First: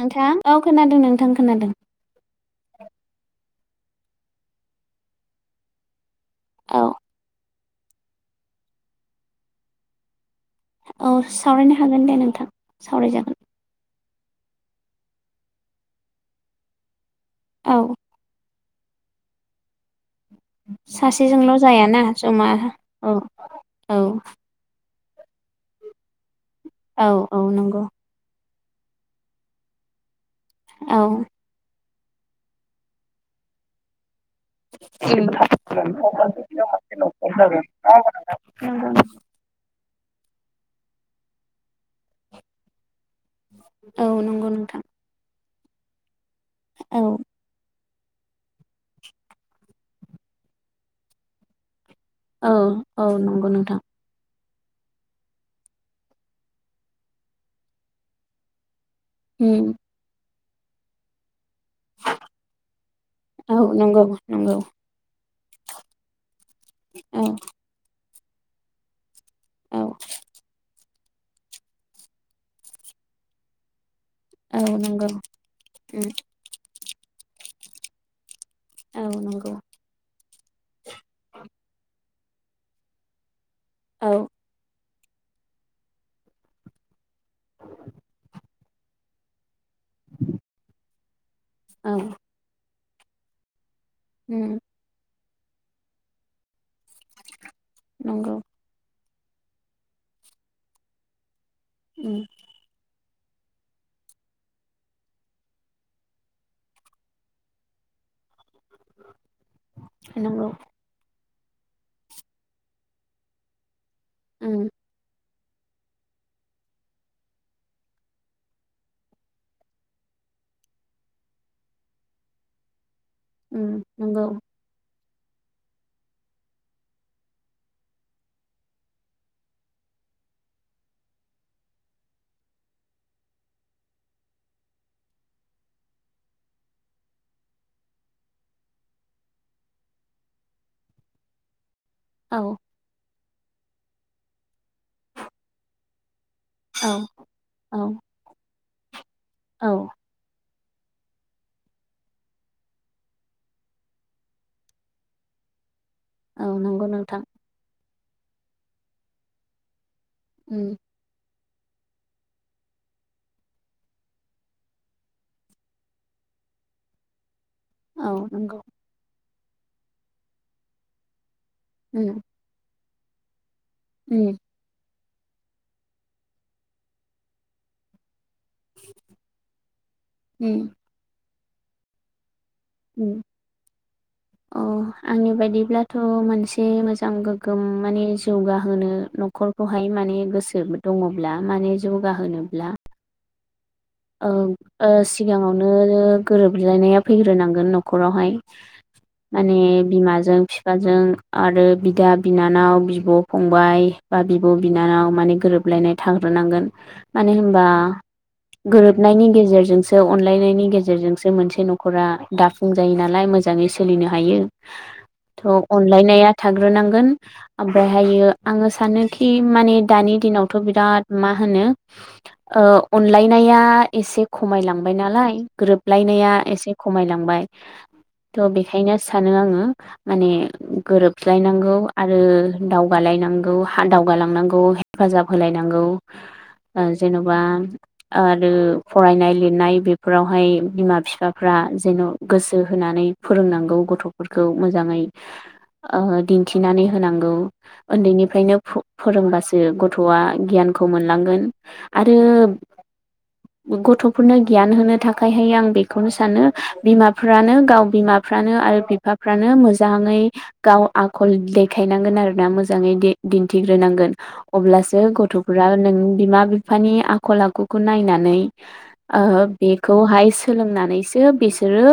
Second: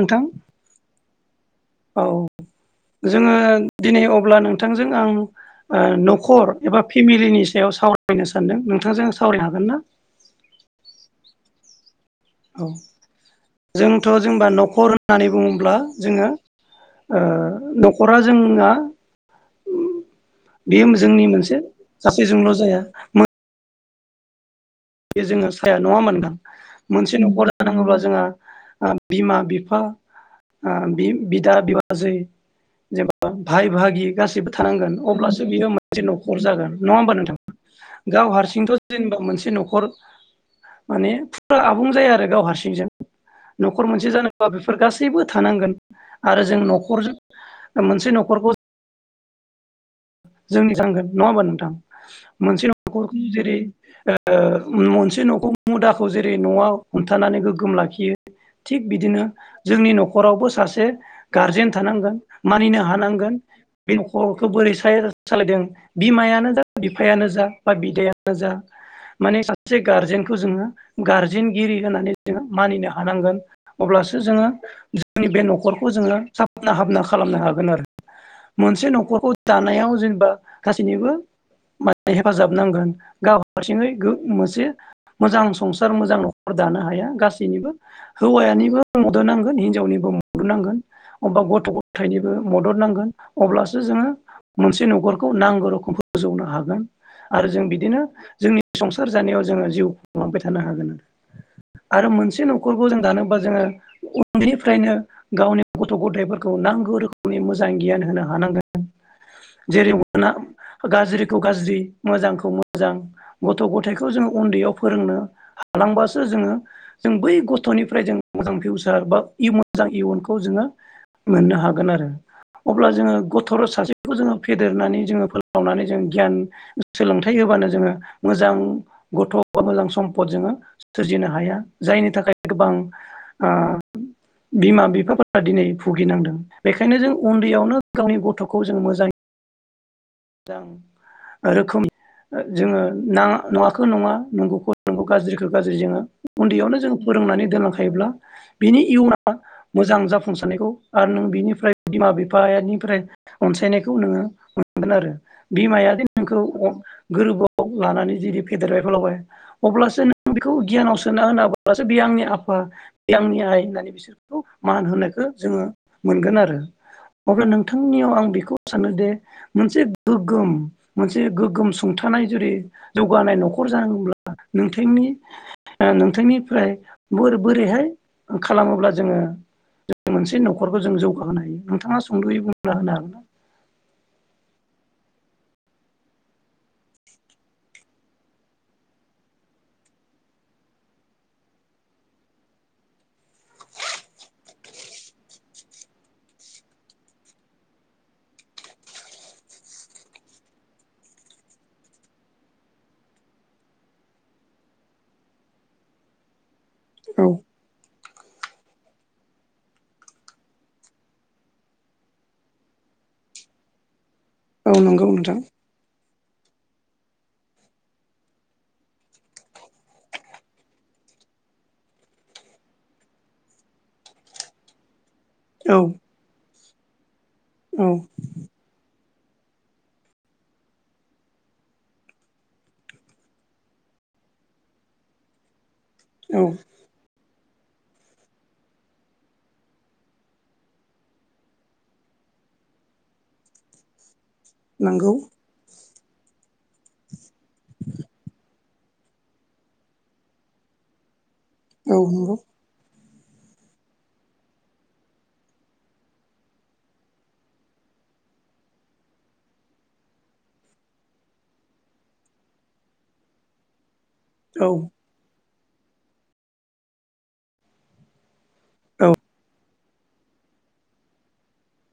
नोंथां औ खोनादों नोंथां खोनादों औ जोङो दिनै अब्ला नोंथांजों आं न- खर औ एबा फेमिलिनि सायाव सावरायनो सानदों नोंथांजों सावरायनो हागोन ना। औ सावरायनो हागोन हागोन दे नोंथां सावरायजागोन। थ' जेनबा न'खर होननानै बुङोब्ला जोङो औ न'खरा जोंना उ बेयो जोंनि सासेजोंल' मोनसे जायाना जमा सासेजोंल' जाया औ औ बे जोङो साया नङा होनबा नोंथां औ मोनसे औ न'खर नंगौ जानांगौब्ला जोंहा बिमा बिफा औ बिदा बिब' बाजै जेबा भाय भागि गासैसिबो थानांगोन अब्लासो बियो मोनसे न'खर जागोन नङा होमबा नोंथां गाव हारसिंथ' जेनेबा मोनसे न'खर- न'खर माने फुरा आबुं जाया आरो गाव हारसिंजों न'खर औ मोनसे जानोबा नंगौ बेफोर नोंथां गासैबो थानांगोन। आरो जों औ न'खरजों मोनसे नखरखौ जोंनि थांगोन नङा होमबा नोंथां औ मोनसे नखरखौ औ नंगौ जेरै नोंथां ओ ओ मोनसे नखौ मुदाखौ जेरै नआव हमथानानै गोग्गोम लाखियो थिग बिदिनो उम जोंनि न'खरावबो सासे गारजेन थानांगोन मानिनो हानांगोन औ बे नंगौ न'खरखौ नंगौ बोरै [unintelligible] सालायदों बिमायानो जा बिफायानो औ जा बा बिदायानो जा माने सासे औ गारजेनखौ जोङो गारजेनगिरि होननानै जोङो मानिनो हानांगोन। अब्लासो जोङो औ नंगौ जोंनि बे नखरखौ उम जोङो [unintelligible] हाबना खालामनो हागोन आरो मोनसे औ नखरखौ नंगौ दानायाव गासिनिबो हेफाजाब नांगोन गाव हारसिङै औ गो मोनसे मोजां संसार मोजां नखर दानो हाया। गासैनिबो हौवायानिबो मदद नांगोन हिनजावनिबो मदद नांगोन अबा औ गथ-गथायनिबो मदद नांगौ अब्लासो जों उम मोनसे नखर खौ नांगौ रोखोम फोजौनो हागोन आरो जों बिदिनो नंगौ जोंनि संसा सार जानायाव जोङो जिउ खुंलांबाय थानो हागोन नोंथां। आरो उम मोनसे नखरखौ जों दानो बा जोङो उन्दैनिफ्रायनो गावनि गथ गथायफोरखौ नांगौ रोखोमनि मोजां गियान होनो हानांगोन जेरै नंगौ [unintelligible] गाज्रि गाज्रि मोजांखौ मोजां गथ गथायखौ जोङो उम उन्दैयाव फोरोंनो हालांबासो जोङो जों बै गथनिफ्राय जों मोजां फिउसार बा [unintelligible] मोजां इयुनखौ जोङो मोननो हागोन आरो अब्ला जोङो गथल उम सासे बखौ नंगौ जोङो फेदेरना नानै जोङो फोलावनानै जो ग्यान सोलोंथाइ होबानो जोङो मोजां गथ' मोजां समफद जोङो सोरजिनो हाया जायनि थाखाय गोबां ओ बिमा बिफाफोरा दिनै बुगिनांदों बेखायनो जों उन्दैयावनो गावनि गथ'खौ खौ जों मोजां मोजां रोखोम औ जोङो नाङ नङाखो नङा नंगौखौ फोरों गाज्रिखौ गाज्रि जोङो उन्दैयावनो औ जोंङो फोरोंनानै औ दोनलांखायोब्ला बिनि इयुना औ मोजां जाफुंसारनायखौ आरो नों बिनिफ्राय बिमा बिफानिफ्राय अनसायनायखौ नोङो मोनगोन आरो औ नोंखौ नंगौ नोंथां गोरबोआव लानानै बिदि फेदेरबाय फोलावबाय अब्लासो नों आं बेखौ उम गियानाव सोना होनाब्ला हसो बे आंनि आफा बे आंनि आइ होननानै बिसोरखौ मान होनायखौ जोङो मोनगोन आरो अब्ला नोंथांनियाव आं औ बेखौ नंगौ सानोदिे मोनसे गोग्गोम मोनसे गोग गोम उम सुंथानाय जुदि जौगानाय नख नखर जानब्ला उम नोंथांनि नोंथांनिफ्राय बोर-बोरैहाय खालामोब्ला जोङो जों मोनसे उम न'खरखौ जों जौगाहोनो हायो नोंथाङा सुंद'यै बुं ना होनो हागोनना अह आंनि बायदिब्लाथ' मोनसे मोजां गोग्गोम माने जौगाहोनो न'खरखौहाय माने गोसो दङब्ला माने जौगाहोनोब्ला औ ओ सिगाङावनो गोरोबलायनाया फैग्रोनांगोन न'खरावहाय माने बिमाजों बिफाजों आरो बिदा बिनानाव बिब' फंबाय बा बिब' बिनानाव माने गोरोबलायनाय थाग्रोनांगोन मानो होमबा गोरोबनायनि गेजेरजोंसो अनलायनायनि गेजेरजोंसो मोनसे न'खरा दाफुं जायो नालाय मोजाङै सोलिनो हायो हागोन ना? थ' अनलायनाया थाग्रोनांगोन ओमफ्रायहायो आङो सानोखि माने दानि दिनावथ' बिराद मा होनो ओ अनलाइन नाया एसे खमायलांबाय नालाय औ गोरोबलायनाया एसे खमायलांबाय। औ थ' बेखायनो सानो आङो माने गोरोबस्लायनांगौ आरो दावगालायनांगौ दावगालांनांगौ हेफाजाब होलायनांगौ। ओ जेन'बा बा आरो फरायनाय लिरनाय बेफोरावहाय बिमा बिफाफ्रा जेन' गोसो होनानै फोरोंनांगौ गथ' फोरखौ मोजाङै नंगौ ओ दिन्थिनानै होनांगौ उन्दैनिफ्रायनो फो फोरोंबासो गथ'आ गियानखौ मोनलांगोन। आरो नोंथां गथ'फोरनो गियान होनो थाखायहाय आं बेखौनो सानो बिमाफ्रानो गाव बिमाफ्रानो आरो बिफाफ्रानो मोजांङै गाव आखल देखायनांगोन आरोना मोजांङै दिन्थिग्रोनांगोन। औ अब्लासो गथ' [unintelligible] नों बिमा बिफानि आखल आखु खौ नायनानै औ ओ बेखौहाय सोलोंनानैसो बिसोरो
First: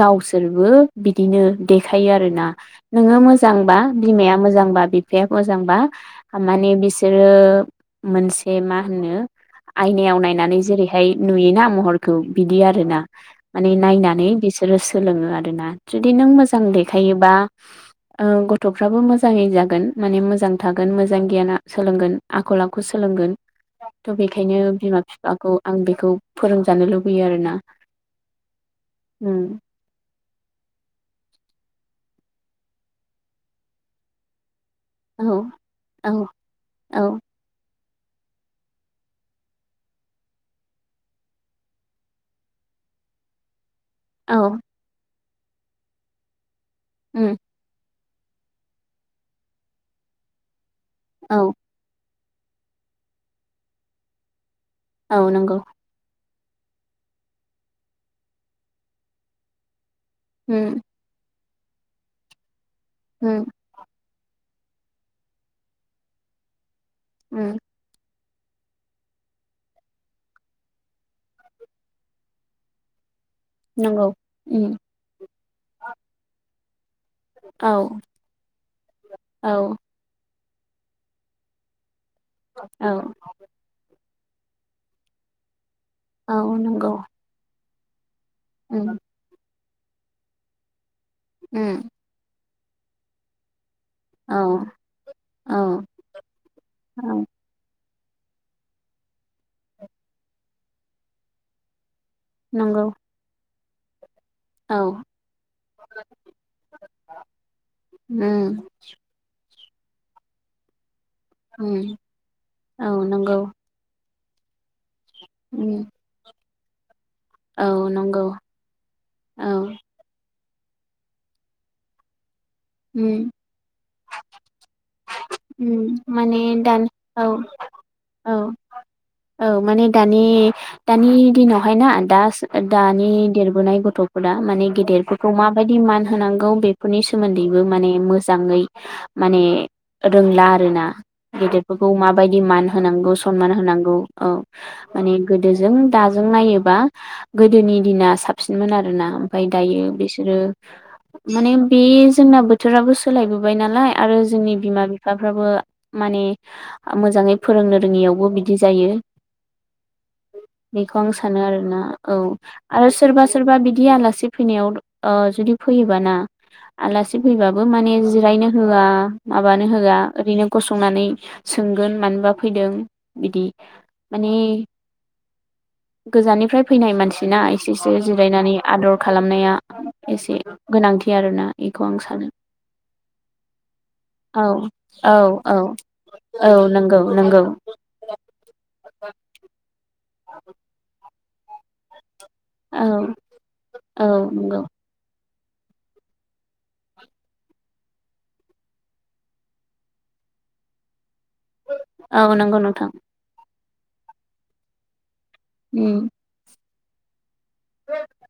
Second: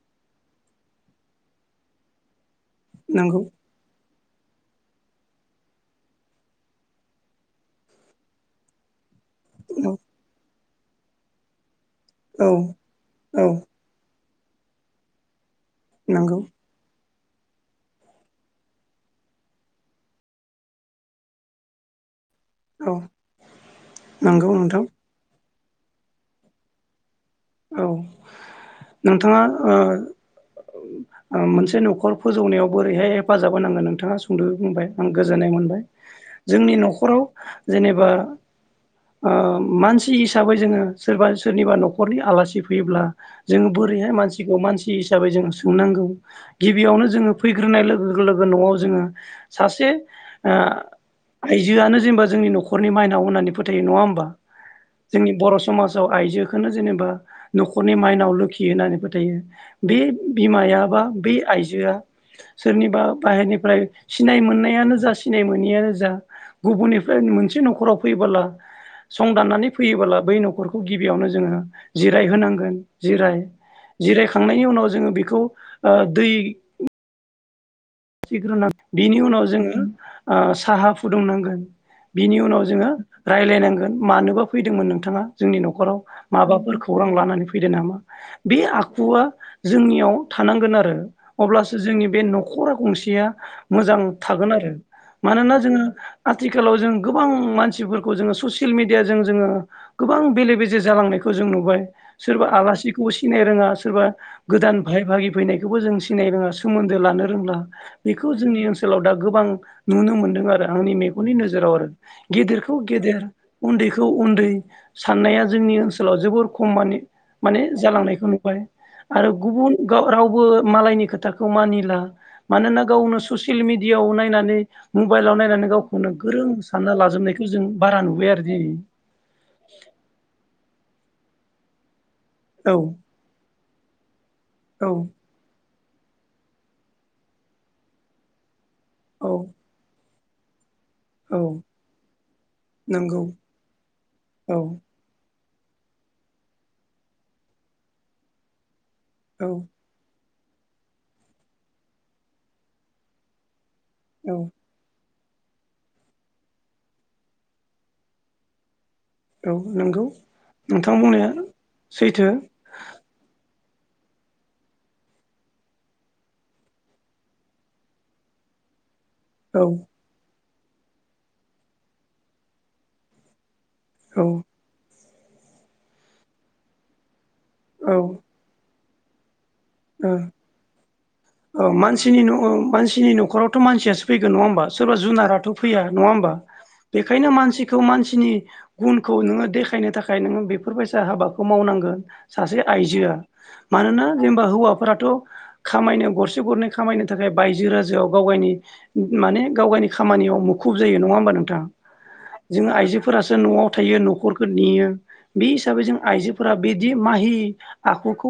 गावसोरबो बिदिनो देखायो आरो ना नोंङो नंगौ मोजांबा बिमाया मोजांबा बिफाया मोजांबा माने बिसोरो मोनसे मा होनो औ नानै जेरैहाय नुयोना महर खौ बिदि आरोना औ नंगौ औ माने नायनानै बिसोरो सोलोंङो आरो ना जुदि नों नंगौ मोजां देखा योबा ओ गथ'फ्राबो मोजांङै जागोन माने मोजां थागोन मोजांआ गियाना सोलोंगोन। आखल आखु औ सोलोंगोन थ' नंगौ बेखायनो नोंथां बिफाखौ आं बेखौ फोरोंजानो लु औ नोंथांङा उम ओ मोनसे न'खर फोजौनायाव बोरैहाय हेफाजाब होनांगोन नोंथांङा सुद' खुबुंबाय आं औ गोजोननाय मोनबाय औ जोंनि औ न'खराव जेनेबा ओ मानसि हिसाबै जोंङो सोरबा सोरनिबा न'खरनि आलासि फैयोब्ला जों बोरैहाय मानसिखौ औ मानसि हि हिसाबै जों सोंनांगौ गिबियावनो जोङो उम फैग्रोनाय लो लोगो-लोगो न'आव जोंङो सासे ओ औ आइजोआनो जेनबा जोंनि न'खरनि माइनाव होननानै फोथायो नंङा होमबा। औ जोंनि बर' नंगौ समाजाव आइजो बेखौनो जेनेबा न'खरनि माइनाव लोखि होननानै फोथायो। बे बिमाया उम बा बे आइज जोआ सोरनिबा उम बाहेरनिफ्राय सिनाय मोननाय नियानो जा सिनाय मोनैआनो जा गुबुननिफ्राय उम मोनसे न'खराव फैबोला संदाननानै फैयोबोला बै न'खरखौ गिबियावनो जोङो जिराय होनांगोन जिराय। नंगौ जिरायखांनायनि उम उनाव जोङो बेखौ ओ दै औ [unintelligible] बिनि उनाव औ जोङो ओ साहा फुदुंनांगोन। बिनि उनाव जोङो औ रायज्लायनांगोन। मानोबा फैदोंमोन नोंथाङा जोंनि न' खराव औ माबाफोर नंगौ खौरां लानानैै फैदो नामा। बे उम आखुवा जोंनियाव थानांगोन आरो। अब्लासो उम जोंनि बे न' खर गंसेया मोजां औ थागोन आरो मानोना औ जोङो आथिखालाव जों औ गोबां मानसिफोर खौ जोङो ससियेल मिडिया जों जोङो गोबां बेले बेजे जालांनायखौ जों नुबाय। सोरबा नंगौ आलासिखौ सिनाय रोङा सोरबा औ गोदान भाय भागि फैनायखौबो जों सिनायनो रोङा सोमोन्दो लानो रोंला। उम बेखौ जोंनि ओनसोलाव दा गोबां आं नुनो मोनदों आरो आंनि मे गननि उम नोजोराव आरो गेदेरखौ औ गेदेर नंगौ उन्दैखौ उन्दै। साननाया उम जोंनि ओनसोलाव जोबोर खमानि माने औ नंगौ जालांनायखौ नुबाय आरो औ गुबुन गाव रावबो मालायनि खोथाखौ मानिला मानोना उम गावनो ससियेल मिडियाआव नायनानै मबाइलाव नायनानै उम गावखौनो माने गोरों दानि सानना औ लाजोबनायखौ जों बारा नुबाय आरो औ दिनै औ माने दानि दानि दिनावहाय ना दा औ दानि देरबोनाय [unintelligible] माने औ गेदेरफोरखौ माबायदि? नि मान होनांगौ बेफोरनि सोमोन्दै बेबो माने मोजाङै माने औ रोंला आरो ना औ गेदरफोरखौ माबायदि मान होनांगौ नंगौ सनमान होनांगौ औ माने गोदोजों दाजों नायोबा गोदोनि दिना साबसिनमोन आरो आरोना ओमफ्राय औ दायो बिसोरो माने बिस जोंना बोथोराबो सोलायबोबाय नालाय आरो औ जोंनि बिमा बिफा बिफाफ्राबो माने मोजाङै फोरोंनो रोङियावबो बिदि जायो। औ नंगौ नोंथां बेखौ आं बुंनाया सानो आरोना औ सैथो आरो सोरबा सोरबा बिदि आलासि फैनायाव ओ जुदि फैयोबाना आलासि फैबाबो माने जिरायनो होआ माबानो औ होआ ओरैनो गसंनानै सोंगोन मानोबा फैदों बिदि माने औ गोजाननिफ्राय फैनाय मानसि बिदिना एसे औ एसे जिरायनानै आदर खालामनाया एसे गोनांथि आरोना ओ बेखौ आं मानसिनि सानो मानसिनि न'खरावथ' मानसियासो फैगोन नङा औ होमबा सोरबा औ जुनाराथ' औ फैया नङा होमबा औ नंगौ बेखायनो नंगौ मानसिखौ मानसिनि गुनखौ नोङो देखायनो थाखाय नोङो बेफोरबायसा हाबाखौ मावनांगोन। सासे औ आइजोआ मानोना औ जों बा नंगौ हौवाफोराथ' खामायनो गरसे गरनै खामायनो थाखाय बायजो राजाआव गाव गावनि माने गाव गावनि खामानियाव मुखुब जायो नङा होमबा नों थां औ नंगौ जों नोंथां आइजोफोरासो न'आव हमथायो न'खरखौ नेयो। बे हिसाबै जों उम आइजोफोरा बिदि माहि आखुखौ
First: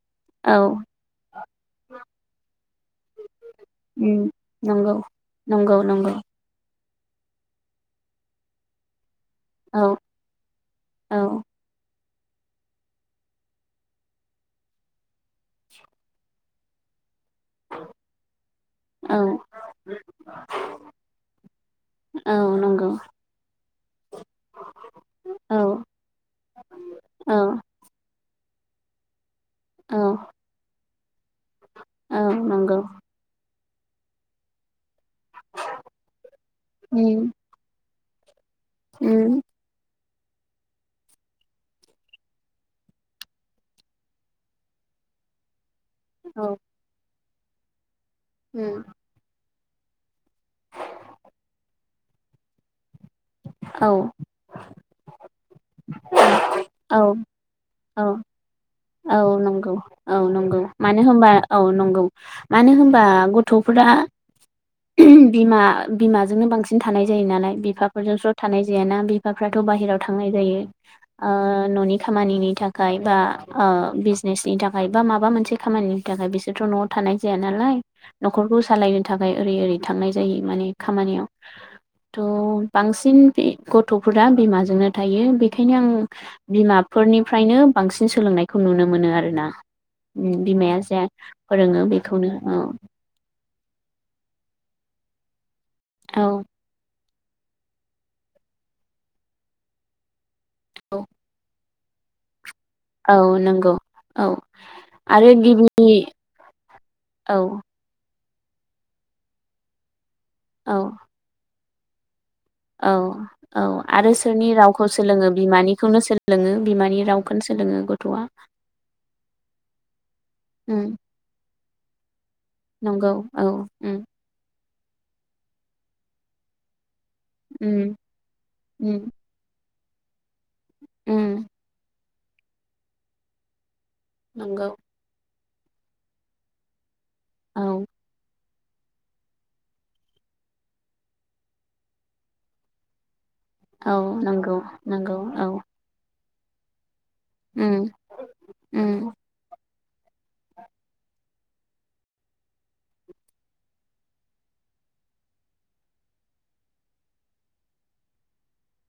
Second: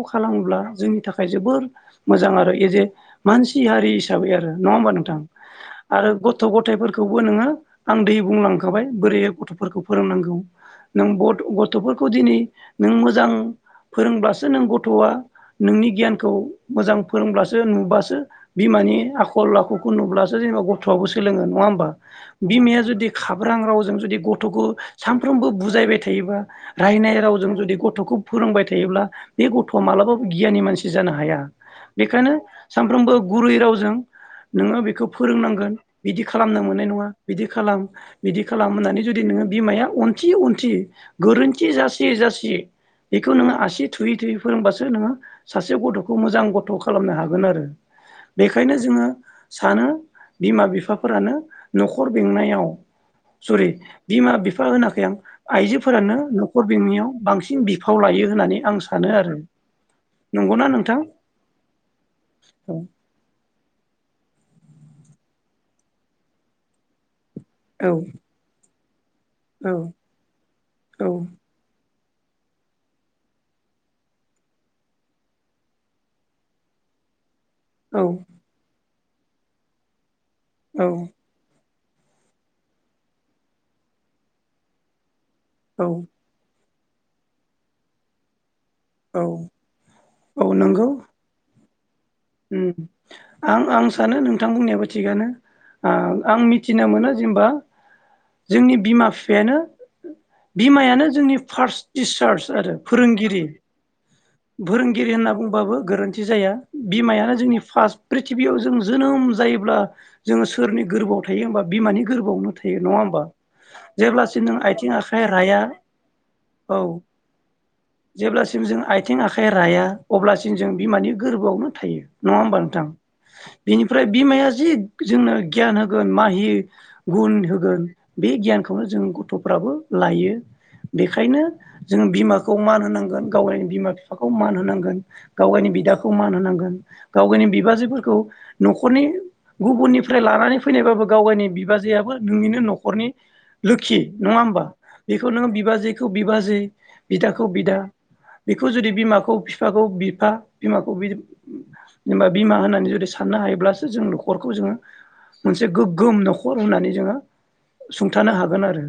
औ खालामोब्ला जों जोबोर मोजां आरो एजे मानसि हारि उम हिसाबै आरो नङा होमबा नंगौ नोंथां? नंगौ आरो नंगौ गथ' गथाय खोबो नोङो आं दै बुंलांखाबाय बोरै गथ'फोरखौ औ फोरोंनांगौ नों बथ औ गथ'फोर खौ दिनै नों मोजां फोरोंब्लासो नों गथ'आ नोंनि गियानखौ मोजां फोरोंब्लासो नुबासो बिमानि औ आखल आखुखौ नुब्लासो जेनेबा गथ'आबो सोलोङो नङा होमबा? औ बिमाया नंगौ जुदि खाब्रां रावजों जुदि गथ'खौ सानफ्रोमबो औ बुजायबाय थायोबा रायनाय रावजों औ जुदि गथ'खौ फोरोंबाय थायोब्ला बे गथ'आ औ मालाबाबो नि मानसि जानो हाया। औ बेखायनो नंगौ सानफ्रोमबो गुरै रावजों जों नोङो बेखौ फोरोंनांगोन बिदि खालामनो मोननाय नङा उम बिदि खालाम। बिदि खालाम होननानै जुदि उम नोङो बिमाया थि उन्थि गोरोन्थि जासि जासि बेखौ नोङो आसि थुयै थुयै फोरोंबासो नोङो सासे गथ'खौ मोजां औ गथ' खालामनो हागोन। हागोन आरो। बेखायनो उम जोङो सानो बिमा बिफाफोरानो न'खर बेंनायाव सरि औ बिमा बिफा होनाखै आं। आइजोफोरानो न'खर बेंनायाव औ बांसिन बिफाव औ लायो होननानै आं सानो औ आरो। नंगौ औ नंगौ नंगौना नोंथां मानो होनबा औ नंगौ मानो औ होनबा गथ'फोरा ओम बिमा बिमाजोंनो बांसिन थानाय जायो नालाय औ बिफाफोरजोंस्र' थानाय जेना बि बिफ्राथ औ बाहेरायाव थांनाय जायो औ आ न'नि खामानिनि थाखाय बा ओ बिजनेसनि थाखाय बा माबा मोनसे खामानिनि थाखाय बिसोरथ न'आव थानाय जाया नालाय न'खरखौ सालायनो थाखाय ओरै ओरै थांनाय जायो माने औ खामानियाव थ' बांसिन बि गथ'फोरा बिमाजोंनो थायो औ खेनायनो आं बिमा फोरनिफ्रायनो बांसिन सोलोंनाय खौ नुनो मोनो औ आरोना औ बिमाया नंगौ जा फोरोङो बे उम आं आं सानो नोंथां बुंनायाबो थिगानो। ओ औ आं मिथिना मोनो जेनेबा जोंनि बिमा बिफायानो औ बिमायानो जोंनि फार्स्ट टिसार्च आरो औ फोरोंगिरि नंगौ औ फोरोंगिरि आरो होनना बुंबाबो गिबि गोरोन्थि जाया बिमायानो जोंनि औ फार्स प्रिथिबियाव जों जोनोम जायोब्ला जोङो औ सोरनि गोरबोआव थायो होमबा बिमानि गोरबोआवनो थायो औ नङा होमबा औ आरो जेब्लासिम सोरनि नों रावखौ आथिं आखाइ सोलोङो राया बिमानिखौनो सोलोङो औ बिमानि रावखोनो सोलोङो गथ आ आखाया राया अब्लासिम जों बिमानि गोरबोआव [unintelligible] थायो नङा होमबा नोंथां नंगौ औ उम बिनिफ्राय बिमाया जि जोंनो गियान होगोन माहि गुन होगोन उम बे गियानखौनो जों उम गथ फ्राबो लायो उम बेखायनो जों बिमाखौ मान होनांगोन गावनि बिमा फिफ बिफाखौ मान नंगौ होनांगोन गावगायनि बिदाखौ मान होनांगोन गावगायनि औ बिबाजैफोरखौ न'खरनि गुबुननिफ्राय लानानै फैनायबाबो गावगावनि बिबाजैयाबो नोंनिनो न'खरनि औ लोखि नङा नंगौ होमबा नंगौ बेखौ औ नोङो बिबाजैखौ बिबाजै बिदाखौ बिदा उम बे जुदि उम बिमाखौ फि। बिफाखौ बिफा बिमाखौ बि जेनबा बिमा होननानै जुदि साननो हायोब्लासो जों न'खरखौ जोङो मोनसे गोग्गोम न'खर होननानै जोङो सुंथानो हागोन आरो।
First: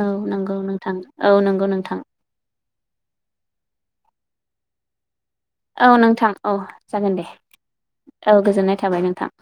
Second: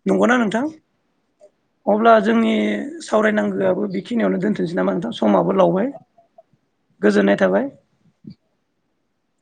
औ नंगौ नोंथां औ नंगौ नोंथां। सावरायनांगोआ। बेखनिनो दोनथोंसै नामा नोंथां। समाबो लावबाय औ नोंथां औ जागोन दे गोजोननाय थाबाय औ गोजोननाय थाबाय नोंथां।